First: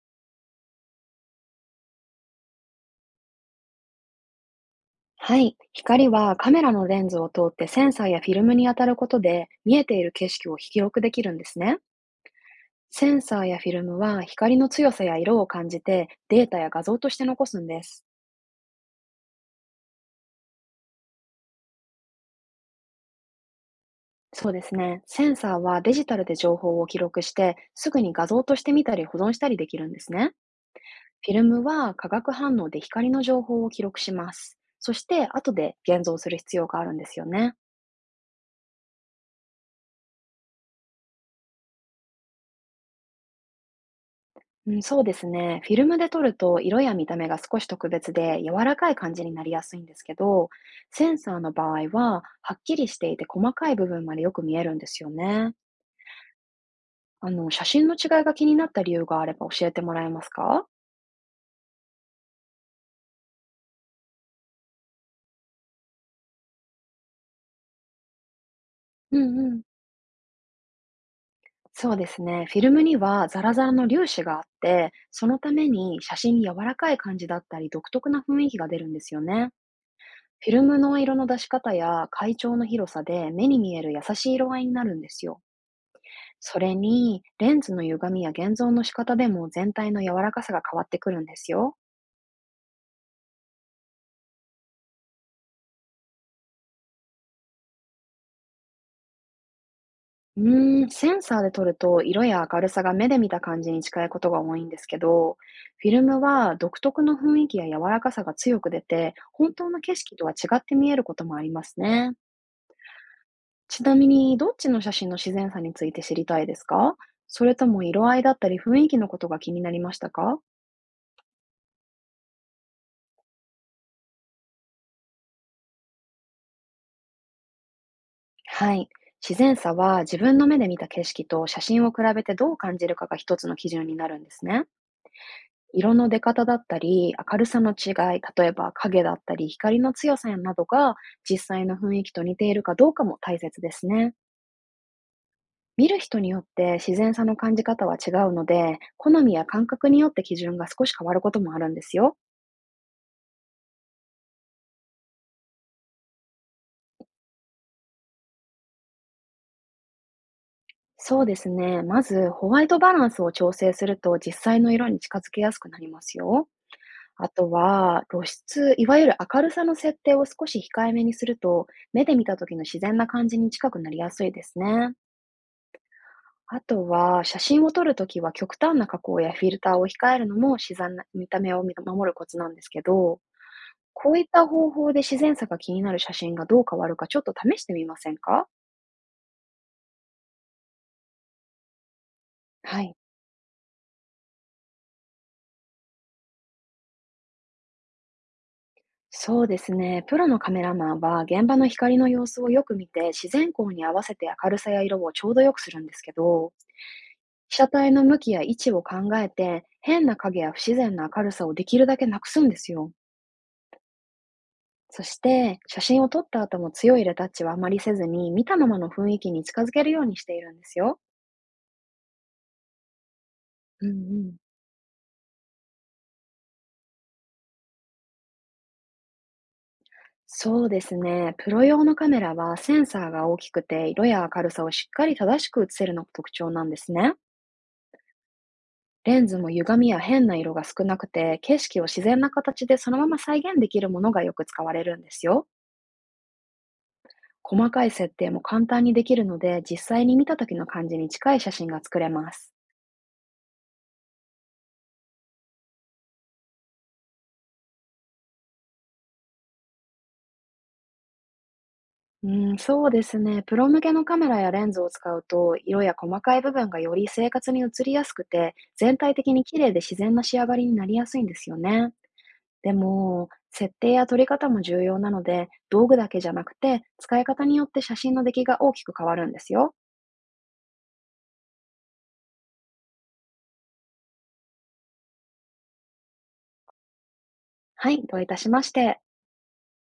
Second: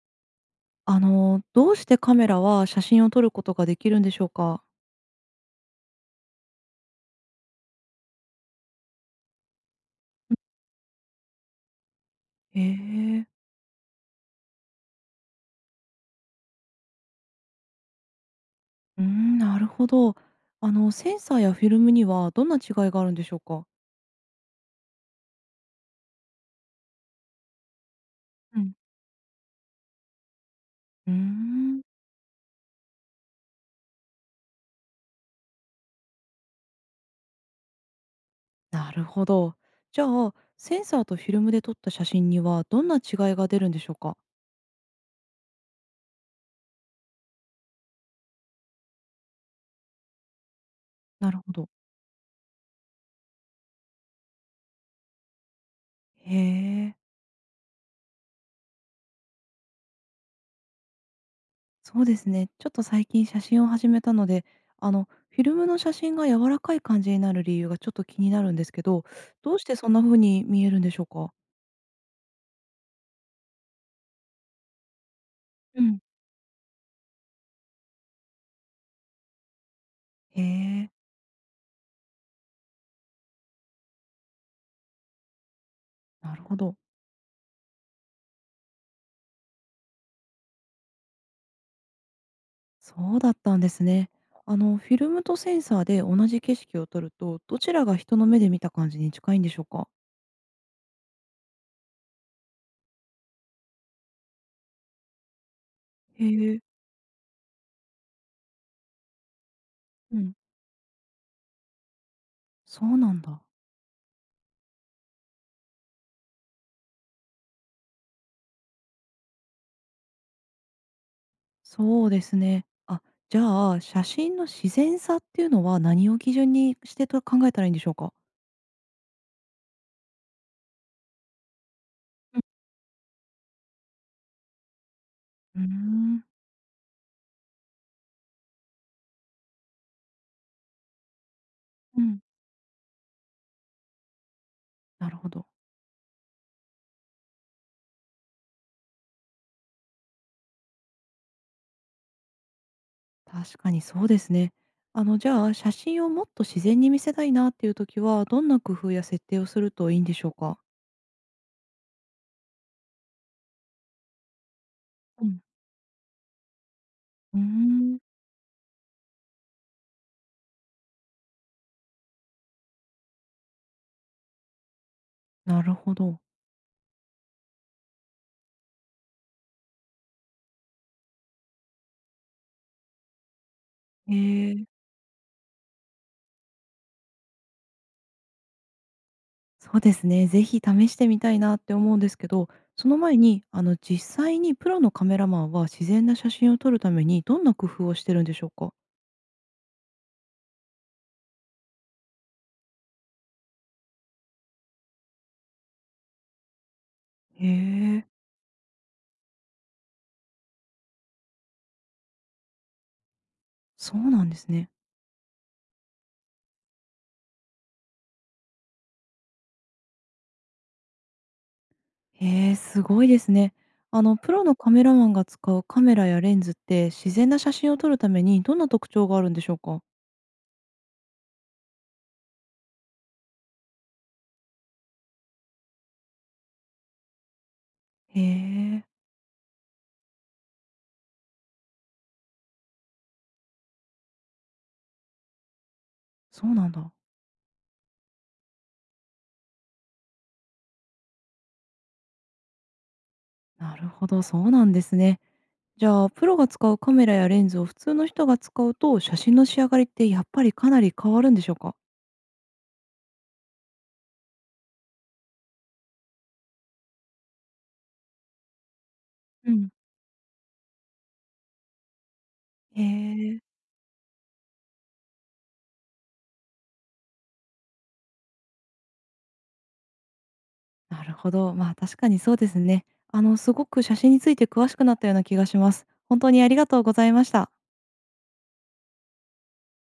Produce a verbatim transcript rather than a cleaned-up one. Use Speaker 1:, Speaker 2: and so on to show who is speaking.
Speaker 1: あの、どうしてカメラは写真を撮ることができるんでしょうか？
Speaker 2: はい。光はカメラのレンズを通ってセンサーやフィルムに当たることで、見えている景色を記録できるんですね。
Speaker 1: へ
Speaker 2: セン
Speaker 1: え、
Speaker 2: サーやフィルムは光の強さや色を感じて、データや画像として残すんです。
Speaker 1: うん、なるほど。あの、センサーやフィルムにはどんな違いがあるんでしょうか？
Speaker 2: そうですね。センサーはデジタルで情報を記録して、すぐに画像と
Speaker 1: う
Speaker 2: し
Speaker 1: ん。
Speaker 2: て見たり保存したりできるんですね。
Speaker 1: うー
Speaker 2: フィルム
Speaker 1: ん、
Speaker 2: は化学反応で光の情報を記録します。そして後で現像する必要があるんですよね。
Speaker 1: なるほど。じゃあ、センサーとフィルムで撮った写真にはどんな違いが出るんでしょうか？
Speaker 2: うん、そうですね。フィルムで撮ると色や見た目が少し特別で柔らかい感じになりやすいんですけど、セン
Speaker 1: な
Speaker 2: サー
Speaker 1: る
Speaker 2: の
Speaker 1: ほ
Speaker 2: 場
Speaker 1: ど。
Speaker 2: 合ははっきりしていて、細かい部分までよく見えるんですよね。
Speaker 1: へえ、
Speaker 2: あの、写真の違いが気になった理由があれば教えてもらえますか？
Speaker 1: そうですね。ちょっと最近写真を始めたので、あの、フィルムの写真が柔らかい感じになる理由がちょっと気になるんですけど、
Speaker 2: うんう
Speaker 1: どう
Speaker 2: ん。
Speaker 1: してそんな風に見えるんでしょうか？
Speaker 2: そうですね。フィルムにはザラザラの粒子があって、そのために写真に柔らかい感じだったり独特な雰囲気が出るんですよね。
Speaker 1: へ
Speaker 2: フィルム
Speaker 1: え、
Speaker 2: の色の出し方や階調の広さで、目に見える優しい色合いになるんですよ。
Speaker 1: なるほ
Speaker 2: それ
Speaker 1: ど。
Speaker 2: に、レンズの歪みや現像の仕方でも全体の柔らかさが変わってくるんですよ。
Speaker 1: そうだったんですね。あの、フィルムとセンサーで同じ景色を撮ると、どちらが人の目で見た感じに近いんでしょうか？
Speaker 2: うーん、センサーで撮ると色や明るさが目で見た感じに近いことが多いんですけど、フィルム
Speaker 1: へ
Speaker 2: は
Speaker 1: え、
Speaker 2: 独特の雰囲気や柔らかさが強く出て、本当の景色
Speaker 1: う
Speaker 2: とは
Speaker 1: ん、
Speaker 2: 違って見えることもありますね。
Speaker 1: そうなんだ。
Speaker 2: ちなみに、どっちの写真の自然さについて知りたいですか？それとも色合いだったり雰囲気のことが気になりましたか？
Speaker 1: そうですね。あ、じゃあ、写真の自然さっていうのは何を基準にしてと考えたらいいんでしょうか？
Speaker 2: はい。自然さは自分の目で見た景色と写真を比べて、
Speaker 1: うん。
Speaker 2: どう感じるかが一つの基準になるんですね。
Speaker 1: う
Speaker 2: 色の出
Speaker 1: ん、
Speaker 2: 方だったり、明るさの違い、例えば影だったり、光の強さなどが、実際の雰
Speaker 1: う
Speaker 2: 囲気
Speaker 1: ん、
Speaker 2: と似ているかどうかも大切ですね。
Speaker 1: なるほど。
Speaker 2: 見る人によって自然さの感じ方は違うので、好みや感覚によって基準が少し変わることもあるんですよ。
Speaker 1: 確かにそうですね。あの、じゃあ、写真をもっと自然に見せたいなっていう時は、どんな工夫や設定をするといいんでしょうか？
Speaker 2: そうですね。まず、ホワイトバランスを調整すると、実際の色に近
Speaker 1: う
Speaker 2: づけ
Speaker 1: ん。
Speaker 2: やすくなりますよ。あ
Speaker 1: うー
Speaker 2: と
Speaker 1: ん。
Speaker 2: は、露出、いわゆる明るさの設定を少し控えめにすると、目で見た時の自然な感じに近くなりやすいですね。
Speaker 1: なるほど。
Speaker 2: あとは、写真を撮るときは極端な加工やフィルターを控えるのも自然な見た目を守るコツなんですけど、こ
Speaker 1: へ
Speaker 2: ういった
Speaker 1: え、
Speaker 2: 方法で自然さが気になる写真がどう変わるか、ちょっと試してみませんか？
Speaker 1: そうですね。ぜひ試してみたいなって思うんですけど、
Speaker 2: は
Speaker 1: そ
Speaker 2: い。
Speaker 1: の前に、あの、実際にプロのカメラマンは自然な写真を撮るためにどんな工夫をしてるんでしょうか？
Speaker 2: そうですね。プロのカメラマンは現場の光の様子をよく見て、自然光に合わせて明るさや色をちょうどよくするんですけど、
Speaker 1: へ
Speaker 2: 被写体の
Speaker 1: え、
Speaker 2: 向きや位置を考えて、変な影や不自然な明るさをできるだけなくすんですよ。
Speaker 1: そうなんですね。
Speaker 2: そして、写真を撮った後も強いレタッチはあまりせずに、見たままの雰囲気に近づけるようにしているんですよ。
Speaker 1: へえ、すごいですね。
Speaker 2: うんう
Speaker 1: あの、プ
Speaker 2: ん。
Speaker 1: ロのカメラマンが使うカメラやレンズって、自然な写真を撮るためにどんな特徴があるんでしょうか？
Speaker 2: そうですね。プロ用のカメラはセンサーが大きくて、色や明るさをしっかり正しく写せるのが特徴なんですね。
Speaker 1: へえ、
Speaker 2: レンズも歪みや変な色が少なくて、景色を自然な形でそのまま再現できるものがよく使われるんですよ。
Speaker 1: そうなんだ。
Speaker 2: 細かい設定も簡単にできるので、実際に見た時の感じに近い写真が作れます。
Speaker 1: なるほど、そうなんですね。じゃあ、プロが使うカメラやレンズを普通の人が使うと、写真の仕上がりってやっぱりかなり変わるんでしょうか？
Speaker 2: うん、そうですね。プロ向けのカメラやレンズを使うと、色や細かい部分がより生活に映りやすくて、全体的に
Speaker 1: う
Speaker 2: 綺麗
Speaker 1: ん。
Speaker 2: で自然な仕上がりになりやすいんですよね。で
Speaker 1: へ
Speaker 2: も、
Speaker 1: え、
Speaker 2: 設定や撮り方も重要なので、道具だけじゃなくて、使い方によって写真の出来が大きく変わるんですよ。
Speaker 1: なるほど。まあ、確かにそうですね。あの、すごく写真について詳しくなったような気がします。本当にありがとうございました。
Speaker 2: はい、どういたしまして。